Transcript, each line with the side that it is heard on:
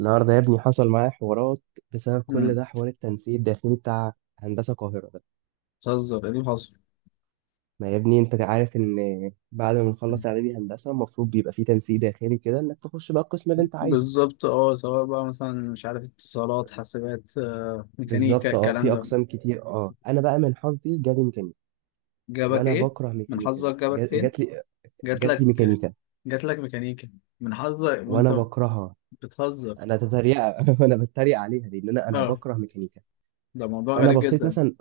right: النهارده يا ابني، حصل معايا حوارات بسبب كل
left: امم
right: ده، حوار التنسيق الداخلي بتاع هندسة القاهرة ده.
left: بتهزر ايه اللي حصل؟
right: ما يا ابني، انت عارف ان بعد ما نخلص اعدادي هندسة المفروض بيبقى في تنسيق داخلي كده انك تخش بقى القسم اللي انت عايزه.
left: بالظبط، اه، سواء بقى مثلا مش عارف اتصالات، حاسبات، ميكانيكا،
right: بالظبط،
left: الكلام
right: في
left: ده.
right: اقسام كتير. اه انا بقى من حظي جالي ميكانيكا،
left: جابك
right: وانا
left: ايه؟
right: بكره
left: من
right: ميكانيكا
left: حظك
right: دي.
left: جابك فين؟
right: جات لي
left: جات
right: جات لي
left: لك.
right: ميكانيكا،
left: جات لك ميكانيكا؟ من حظك
right: وانا
left: وانت...
right: بكرهها.
left: بتهزر.
right: انا تتريق انا بتريق عليها لان انا
left: اه.
right: بكره ميكانيكا.
left: ده موضوع
right: فانا
left: غريب
right: بصيت
left: جدا.
right: مثلا.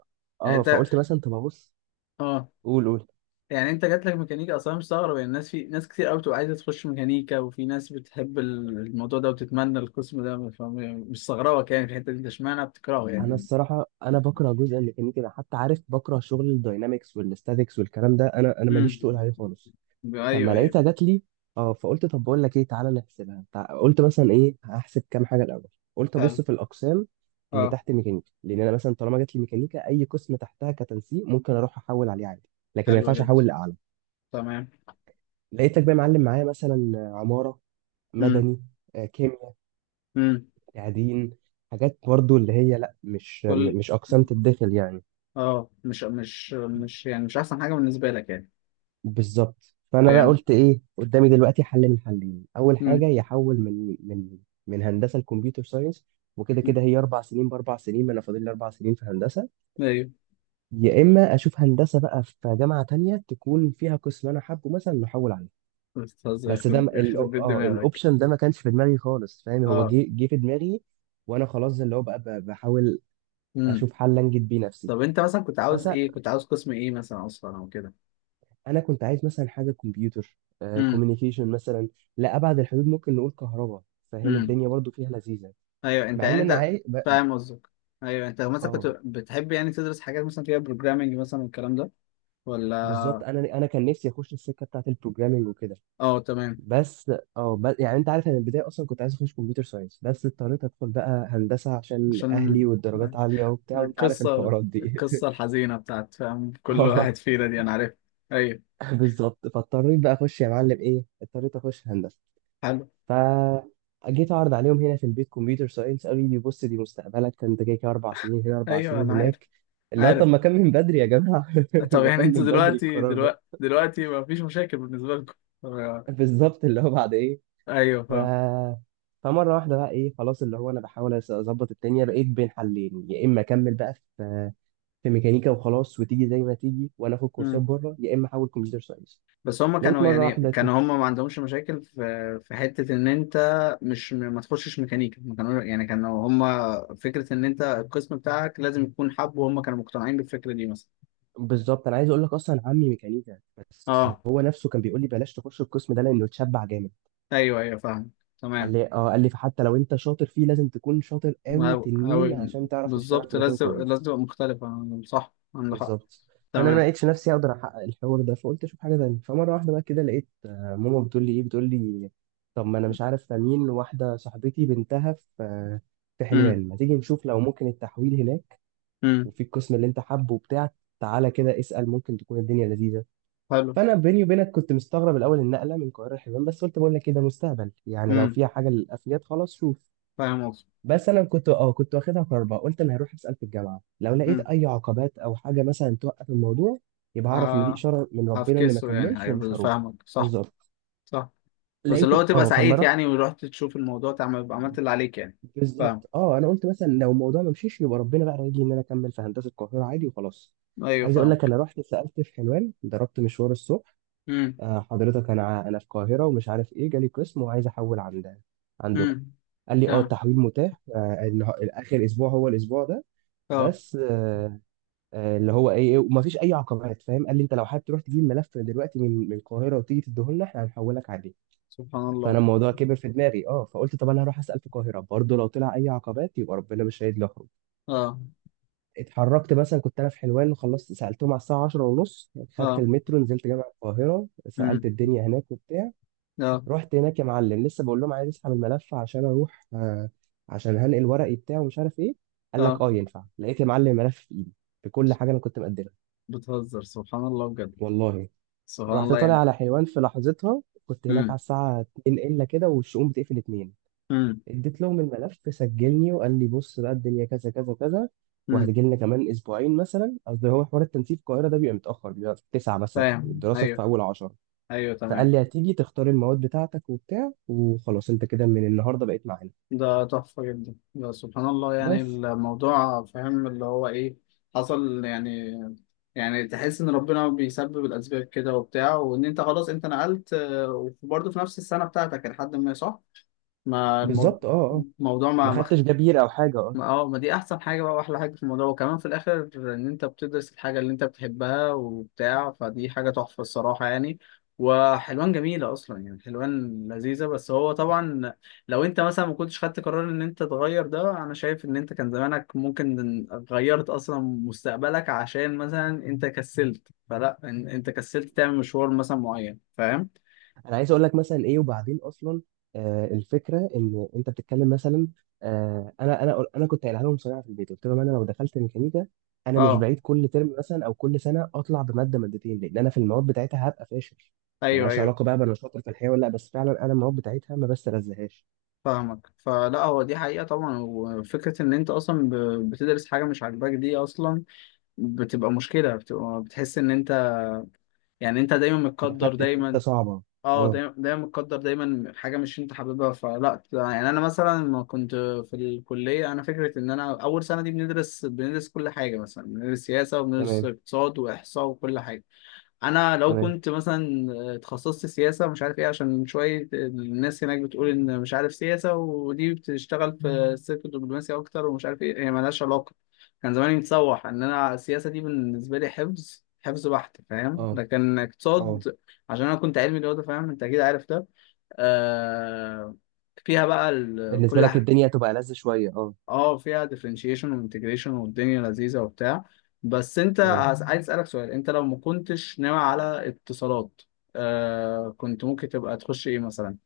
left: يعني
right: اه
left: انت...
right: فقلت مثلا طب ابص.
left: اه.
right: قول قول.
left: يعني انت جات لك ميكانيكا اصلا مستغرب يعني. الناس، في ناس كتير قوي بتبقى عايزه تخش ميكانيكا، وفي ناس بتحب الموضوع ده وتتمنى القسم ده، فمش مستغربك يعني في الحته دي. انت اشمعنى بتكرهه
right: انا
left: يعني؟
right: الصراحه انا بكره جزء الميكانيكي ده، حتى عارف بكره شغل الداينامكس والاستاتيكس والكلام ده. انا
left: امم.
right: ماليش تقول عليه خالص. فلما
left: ايوه، ايوه.
right: لقيتها جات لي، اه فقلت طب بقول لك ايه، تعالى نحسبها. قلت مثلا ايه، هحسب كام حاجه الاول. قلت ابص
left: حلو.
right: في الاقسام اللي
left: اه،
right: تحت ميكانيكا، لان انا مثلا طالما جات لي ميكانيكا اي قسم تحتها كتنسيق ممكن اروح احول عليه عادي، لكن ما
left: حلو
right: ينفعش
left: جدا.
right: احول لاعلى.
left: تمام.
right: لقيتك بقى معلم معايا مثلا عماره،
left: امم.
right: مدني، كيمياء،
left: امم.
right: تعدين، حاجات برضو اللي هي لا،
left: كل
right: مش اقسام تتدخل يعني.
left: اه مش يعني مش احسن حاجه بالنسبه لك يعني.
right: بالظبط. فانا بقى
left: فاهم.
right: قلت ايه قدامي دلوقتي؟ حل من حلين، اول حاجه
left: امم.
right: يحول من هندسه لكمبيوتر ساينس، وكده
left: أمم.
right: كده هي اربع سنين باربع سنين، ما انا فاضل لي اربع سنين في هندسه.
left: ايوه.
right: يا اما اشوف هندسه بقى في جامعه تانية تكون فيها قسم انا حابه مثلا نحول عليه.
left: استاذ،
right: بس ده
left: يخرب يخرب بيت دماغك.
right: الاوبشن ده ما كانش في دماغي خالص، فاهم؟ هو
left: اه.
right: جه في دماغي، وانا خلاص اللي هو بقى بحاول
left: امم.
right: اشوف حل انجد بيه نفسي.
left: طب انت مثلا كنت عاوز قسم ايه مثلا اصلا او كده؟
right: انا كنت عايز مثلا حاجه كمبيوتر،
left: امم.
right: كوميونيكيشن مثلا، لا ابعد الحدود ممكن نقول كهرباء، فاهم؟
left: امم.
right: الدنيا برضو فيها لذيذه،
left: ايوه. انت
right: مع
left: يعني
right: ان انا
left: انت
right: عايز
left: فاهم قصدك. ايوه، انت مثلا كنت
right: اه
left: بتحب يعني تدرس حاجات مثلا فيها بروجرامنج مثلا والكلام ده؟
right: بالظبط،
left: ولا؟
right: انا كان نفسي اخش السكه بتاعت البروجرامنج وكده،
left: اه، تمام.
right: بس. يعني انت عارف انا البدايه اصلا كنت عايز اخش كمبيوتر ساينس، بس اضطريت ادخل بقى هندسه عشان اهلي
left: عشان
right: والدرجات عاليه وبتاع، وانت عارف
left: القصة
right: الحوارات دي.
left: القصة الحزينة بتاعت، فاهم، كل واحد
right: اه
left: فينا دي، أنا عارف. أيوه.
right: بالظبط، فاضطريت بقى اخش يا معلم ايه، اضطريت اخش هندسه.
left: حلو.
right: فجيت اعرض عليهم هنا في البيت كمبيوتر ساينس، قالوا لي بص دي مستقبلك ده، انت كده كده اربع سنين هنا اربع
left: أيوه
right: سنين
left: أنا عارف،
right: هناك. اللي هو طب
left: عارف.
right: ما كان من بدري يا جماعه؟
left: طب
right: ما
left: يعني
right: كان
left: أنتوا
right: من بدري
left: دلوقتي
right: القرار ده.
left: دلوقتي دلوقتي ما فيش مشاكل بالنسبة لكم، طب-
right: بالظبط، اللي هو بعد ايه.
left: أيوه
right: ف
left: فاهم.
right: فمره واحده بقى ايه خلاص، اللي هو انا بحاول اظبط الدنيا، بقيت بين حلين، يا اما اكمل بقى في ميكانيكا وخلاص وتيجي زي ما تيجي وانا اخد كورسات
left: مم.
right: بره، يا اما احول كمبيوتر ساينس.
left: بس هما
right: لقيت
left: كانوا
right: مره
left: يعني
right: واحده كده.
left: كانوا هما ما عندهمش مشاكل في حتة إن أنت مش ما تخشش ميكانيكا. ما كانوا هما فكرة إن أنت القسم بتاعك لازم يكون حب، وهم كانوا مقتنعين بالفكرة دي مثلا؟
right: بالظبط، انا عايز اقول لك اصلا عمي ميكانيكا، بس
left: أه.
right: هو نفسه كان بيقول لي بلاش تخش القسم ده لانه اتشبع جامد.
left: أيوه، أيوه، فاهم.
right: قال
left: تمام.
right: لي اه قال لي فحتى لو انت شاطر فيه لازم تكون شاطر قوي
left: أو
right: تنين عشان تعرف تشتغل
left: بالظبط،
right: في مكان
left: لازم لازم
right: كويس.
left: تبقى مختلفة صح، عندك حق.
right: بالظبط. فانا ما
left: تمام.
right: لقيتش نفسي اقدر احقق الحوار ده، فقلت اشوف حاجه تانية. فمره واحده بقى كده لقيت ماما بتقول لي ايه، بتقول لي طب ما انا مش عارف، امين واحده صاحبتي بنتها في
left: أمم.
right: حلوان، ما تيجي نشوف لو ممكن التحويل هناك
left: أمم.
right: وفي القسم اللي انت حابه وبتاع، تعالى كده اسال ممكن تكون الدنيا لذيذه.
left: حلو.
right: فانا بيني وبينك كنت مستغرب الاول النقله من القاهره لحلوان، بس قلت بقول لك كده مستقبل يعني، لو
left: أمم.
right: فيها حاجه للافياد خلاص شوف.
left: فاهم قصدي.
right: بس انا كنت واخدها كربه، قلت انا هروح اسال في الجامعه لو لقيت
left: أمم.
right: اي عقبات او حاجه مثلا توقف الموضوع يبقى اعرف ان دي
left: آه
right: اشاره من ربنا اني ما
left: هفكسه يعني.
right: اكملش ومش
left: أيوه،
right: هروح.
left: فاهمك. صح.
right: بالظبط.
left: صح. بس
right: لقيت.
left: اللي هو تبقى
right: اه فما
left: سعيد
right: رحت.
left: يعني، ورحت تشوف الموضوع تعمل، يبقى عملت اللي عليك يعني. فاهم.
right: بالظبط، انا قلت مثلا لو الموضوع ما مشيش يبقى ربنا بقى رايجي ان انا اكمل في هندسه القاهره عادي وخلاص.
left: أيوه،
right: عايز اقول لك،
left: فاهمك.
right: انا رحت سالت في حلوان، ضربت مشوار الصبح.
left: أمم.
right: آه حضرتك، انا في القاهره ومش عارف ايه، جالي قسم وعايز احول عندكم.
left: أمم.
right: قال لي
left: تمام.
right: التحويل متاح. اخر اسبوع هو الاسبوع ده.
left: أه،
right: بس اللي هو ايه إيه، وما فيش اي عقبات فاهم. قال لي انت لو حابب تروح تجيب ملف دلوقتي من القاهره وتيجي تديه لنا احنا هنحولك عليه.
left: سبحان
right: فانا
left: الله.
right: الموضوع كبر في دماغي، فقلت طب انا هروح اسال في القاهره برضه لو طلع اي عقبات يبقى ربنا مش هيدلي اخرج.
left: أه.
right: اتحركت، مثلا كنت انا في حلوان وخلصت سالتهم على الساعه 10 ونص، خدت
left: أه.
right: المترو نزلت جامع القاهره سالت
left: أمم.
right: الدنيا هناك وبتاع.
left: أه.
right: رحت هناك يا معلم، لسه بقول لهم عايز اسحب الملف عشان اروح، عشان هنقل ورقي بتاعه ومش عارف ايه. قال لك
left: أه،
right: ينفع، لقيت يا معلم الملف في ايدي بكل حاجه انا كنت مقدمها.
left: بتهزر؟ سبحان الله بجد.
right: والله.
left: سبحان
right: رحت
left: الله
right: طالع
left: يعني.
right: على حلوان، في لحظتها كنت هناك
left: أمم.
right: على الساعه 2 الا كده، والشؤون بتقفل 2.
left: أمم.
right: اديت لهم الملف سجلني، وقال لي بص بقى الدنيا كذا كذا كذا،
left: أمم.
right: وهتجي لنا كمان اسبوعين مثلا، قصدي هو حوار التنسيق في القاهره ده بيبقى متاخر، بيبقى في 9 مثلا
left: فاهم.
right: والدراسه
left: أيوه.
right: في اول 10.
left: ايوه،
right: فقال
left: تمام.
right: لي هتيجي تختار المواد بتاعتك وبتاع، وخلاص انت كده من النهارده بقيت معانا
left: ده تحفة جدا ده، سبحان الله يعني
right: بس.
left: الموضوع، فاهم، اللي هو ايه حصل يعني. يعني تحس ان ربنا بيسبب الاسباب كده وبتاع، وان انت خلاص انت نقلت وبرضه في نفس السنة بتاعتك لحد ما، صح؟ ما الموضوع.
right: بالظبط. اه اه
left: الموضوع
right: ما
left: ما ما.
right: خدتش جبير او حاجه اه
left: ما، اه. ما دي احسن حاجه بقى واحلى حاجه في الموضوع، وكمان في الاخر ان انت بتدرس الحاجه اللي انت بتحبها وبتاع، فدي حاجه تحفه الصراحه يعني. وحلوان جميله اصلا يعني، حلوان لذيذه. بس هو طبعا، لو انت مثلا ما كنتش خدت قرار ان انت تغير ده، انا شايف ان انت كان زمانك ممكن غيرت اصلا مستقبلك، عشان مثلا انت كسلت، فلا، انت كسلت تعمل مشوار مثلا معين، فاهم.
right: انا عايز اقول لك مثلا ايه، وبعدين اصلا الفكره ان انت بتتكلم مثلا. انا كنت قايلها لهم صراحه في البيت، قلت لهم انا لو دخلت ميكانيكا انا مش
left: اه.
right: بعيد كل ترم مثلا او كل سنه اطلع بماده مادتين، لان انا في المواد بتاعتها هبقى فاشل.
left: ايوه،
right: ملهاش
left: ايوه،
right: علاقه بقى بأنا شاطر في الحياه ولا لا، بس فعلا انا المواد بتاعتها ما بستلذهاش.
left: فاهمك. فلا هو دي حقيقة طبعا، وفكرة ان انت اصلا بتدرس حاجة مش عاجباك دي اصلا بتبقى مشكلة، بتبقى بتحس ان انت، يعني انت دايما متقدر
right: دخلت في
left: دايما.
right: حته صعبه.
left: اه،
right: اه.
left: دايما دايما متقدر دايما حاجة مش انت حاببها. فلا يعني انا مثلا لما كنت في الكلية، انا فكرة ان انا اول سنة دي بندرس كل حاجة، مثلا بندرس سياسة وبندرس
right: تمام.
left: اقتصاد واحصاء وكل حاجة. انا لو
right: تمام.
left: كنت مثلا اتخصصت سياسه مش عارف ايه، عشان شويه الناس هناك بتقول ان مش عارف سياسه ودي بتشتغل في السلك الدبلوماسي اكتر، ومش عارف ايه، هي ملهاش علاقه. كان زماني متسوح ان انا السياسه دي بالنسبه لي حفظ حفظ بحت، فاهم،
right: اه.
left: لكن
right: اه
left: اقتصاد، عشان انا كنت علمي رياضه، فاهم انت اكيد عارف ده. آه فيها بقى
right: بالنسبه لك الدنيا هتبقى لذ شويه. اه.
left: اه فيها differentiation و integration والدنيا لذيذة وبتاع. بس انت
right: اه
left: عايز اسألك سؤال، انت لو ما كنتش ناوي على اتصالات، كنت ممكن تبقى تخش ايه مثلا؟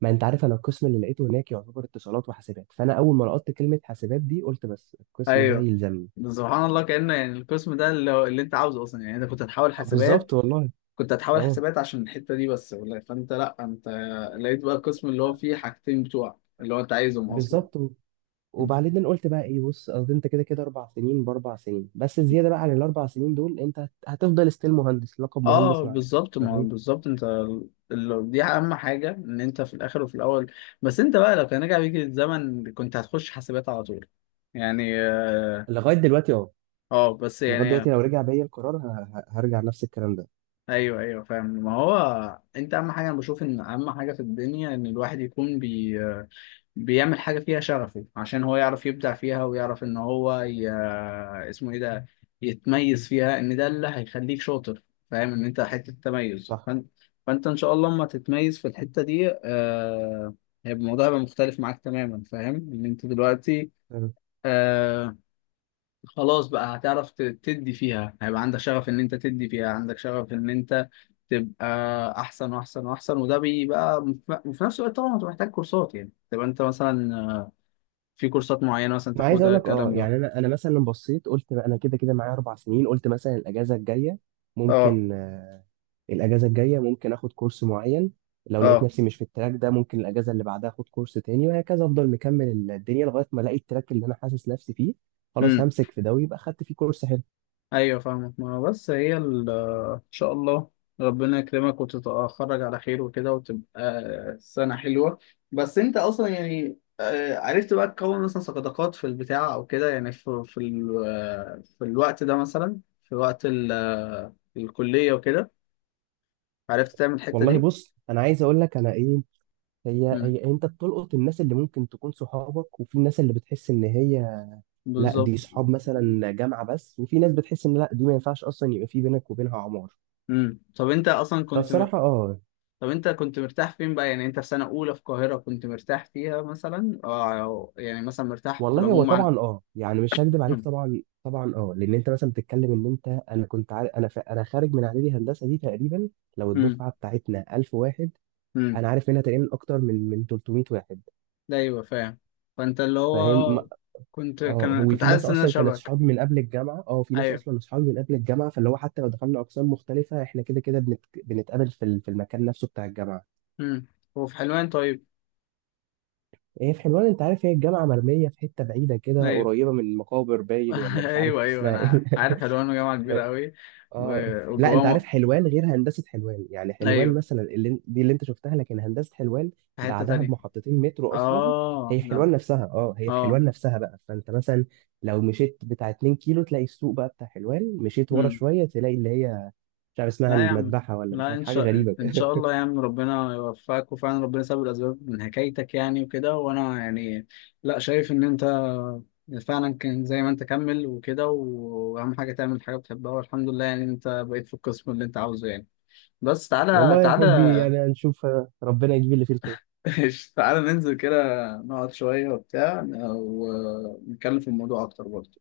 right: ما انت عارف انا القسم اللي لقيته هناك يعتبر اتصالات وحاسبات، فانا اول ما لقطت كلمه حاسبات دي قلت بس القسم ده
left: ايوه.
right: يلزمني.
left: ده سبحان الله، كأنه يعني القسم ده اللي انت عاوزه اصلا، يعني انت كنت هتحاول حسابات.
right: بالظبط والله.
left: كنت هتحاول
right: اه
left: حسابات عشان الحتة دي بس، فانت، لا، انت لقيت بقى القسم اللي هو فيه حاجتين بتوع اللي هو انت عايزهم اصلا.
right: بالظبط. وبعدين أنا قلت بقى ايه، بص قصدي انت كده كده اربع سنين باربع سنين، بس الزياده بقى عن الاربع سنين دول انت هتفضل ستيل مهندس، لقب
left: اه
right: مهندس معاك
left: بالظبط، ما هو
right: فاهم.
left: بالظبط انت دي اهم حاجه ان انت في الاخر وفي الاول. بس انت بقى لو كان رجع بيك الزمن كنت هتخش حاسبات على طول يعني؟
right: لغايه دلوقتي اه.
left: اه بس
right: لغايه دلوقتي
left: يعني.
right: لو رجع بيا القرار هرجع نفس الكلام ده.
left: ايوه، ايوه، فاهم. ما هو انت اهم حاجه، انا بشوف ان اهم حاجه في الدنيا ان الواحد يكون بيعمل حاجة فيها شغفه، عشان هو يعرف يبدع فيها ويعرف إن هو اسمه إيه ده، يتميز فيها، إن ده اللي هيخليك شاطر، فاهم إن أنت حتة تميز،
right: صح.
left: فأنت فأنت إن شاء الله لما تتميز في الحتة دي هيبقى الموضوع، هيبقى مختلف معاك تماما، فاهم إن أنت دلوقتي آه... خلاص بقى هتعرف تدي فيها، هيبقى عندك شغف إن أنت تدي فيها، عندك شغف إن أنت تبقى أحسن وأحسن وأحسن، وده بيبقى، وفي وفي نفس الوقت طبعا أنت محتاج كورسات، يعني تبقى أنت مثلا في كورسات معينة مثلا
right: ما عايز اقول
left: تاخدها،
right: لك،
left: الكلام ده.
right: يعني انا مثلا لما بصيت قلت بقى انا كده كده معايا اربع سنين، قلت مثلا الاجازه الجايه
left: اه.
right: ممكن، الاجازه الجايه ممكن اخد كورس معين. لو لقيت
left: اه.
right: نفسي مش في التراك ده، ممكن الاجازه اللي بعدها اخد كورس تاني وهكذا، افضل مكمل الدنيا لغايه ما الاقي التراك اللي انا حاسس نفسي فيه، خلاص
left: امم.
right: همسك في ده ويبقى خدت فيه كورس حلو.
left: ايوه فاهمك. ما هو بس هي ان شاء الله ربنا يكرمك وتتخرج على خير وكده، وتبقى سنة حلوة. بس انت اصلا يعني عرفت بقى تكون مثلا صداقات في البتاع او كده، يعني في في الوقت ده مثلا، في وقت الكلية وكده، عرفت تعمل الحتة
right: والله
left: دي؟
right: بص، انا عايز اقول لك انا ايه، هي
left: امم.
right: هي انت بتلقط الناس اللي ممكن تكون صحابك، وفي الناس اللي بتحس ان هي لا
left: بالظبط.
right: دي صحاب مثلا جامعه بس، وفي ناس بتحس ان لا دي ما ينفعش اصلا يبقى في بينك وبينها عمار.
left: امم. طب انت اصلا كنت.
right: فالصراحة اه.
left: طب انت كنت مرتاح فين بقى، يعني انت في سنة اولى في القاهرة كنت مرتاح فيها مثلا، اه أو يعني مثلا مرتاح في
right: والله هو
left: العموم عن...
right: طبعا، يعني مش هكدب عليك طبعا طبعا، لان انت مثلا بتتكلم ان انت، انا كنت عارف انا انا خارج من اعدادي هندسة دي تقريبا. لو
left: امم.
right: الدفعة بتاعتنا 1000 واحد،
left: امم.
right: انا عارف منها تقريبا اكتر من 300 واحد.
left: ده. ايوه فاهم. فانت اللي
right: فاهم.
left: هو كنت كان
right: هو
left: كنت
right: في ناس
left: حاسس ان انا
right: اصلا كانت
left: شبك.
right: صحابي من قبل الجامعة، في ناس
left: ايوه.
right: اصلا صحابي من قبل الجامعة، فاللي هو حتى لو دخلنا اقسام مختلفة احنا كده كده بنتقابل في المكان نفسه بتاع الجامعة.
left: امم. وفي حلوان، طيب؟
right: هي في حلوان، انت عارف هي الجامعة مرمية في حتة بعيدة كده
left: ايوه.
right: قريبة من مقابر باين، ولا مش عارف
left: ايوه، ايوه
right: اسمها ايه.
left: انا عارف، حلوان جامعة كبيرة قوي.
right: اه لا، انت عارف
left: وجواه.
right: حلوان غير هندسه حلوان، يعني حلوان
left: ايوه،
right: مثلا اللي دي اللي انت شفتها، لكن هندسه حلوان
left: في حتة
right: بعدها
left: تانية.
right: بمحطتين مترو اصلا.
left: اه،
right: هي في
left: لا.
right: حلوان نفسها اه هي في
left: اه،
right: حلوان نفسها بقى، فانت مثلا لو مشيت بتاع 2 كيلو تلاقي السوق بقى بتاع حلوان، مشيت ورا شويه تلاقي اللي هي مش عارف اسمها
left: لا يا عم.
right: المذبحه، ولا مش
left: لا،
right: عارف
left: ان
right: حاجه
left: شاء
right: غريبه
left: ان
right: كده.
left: شاء الله يا عم ربنا يوفقك، وفعلا ربنا سبب الاسباب من حكايتك يعني وكده، وانا يعني لا شايف ان انت فعلا كان زي ما انت كمل وكده، واهم حاجه تعمل حاجه بتحبها، والحمد لله يعني انت بقيت في القسم اللي انت عاوزه يعني. بس تعالى،
right: والله يا حبي،
left: تعالى.
right: يعني هنشوف، ربنا يجيب اللي فيه الخير.
left: تعالى ننزل كده، نقعد شويه وبتاع، ونتكلم في الموضوع اكتر برضه.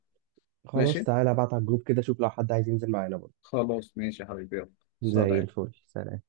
right: خلاص
left: ماشي.
right: تعالى ابعت على الجروب كده، شوف لو حد عايز ينزل معانا برضه.
left: خلاص، ماشي يا حبيبي، يلا،
right: زي
left: سلام.
right: الفل. سلام.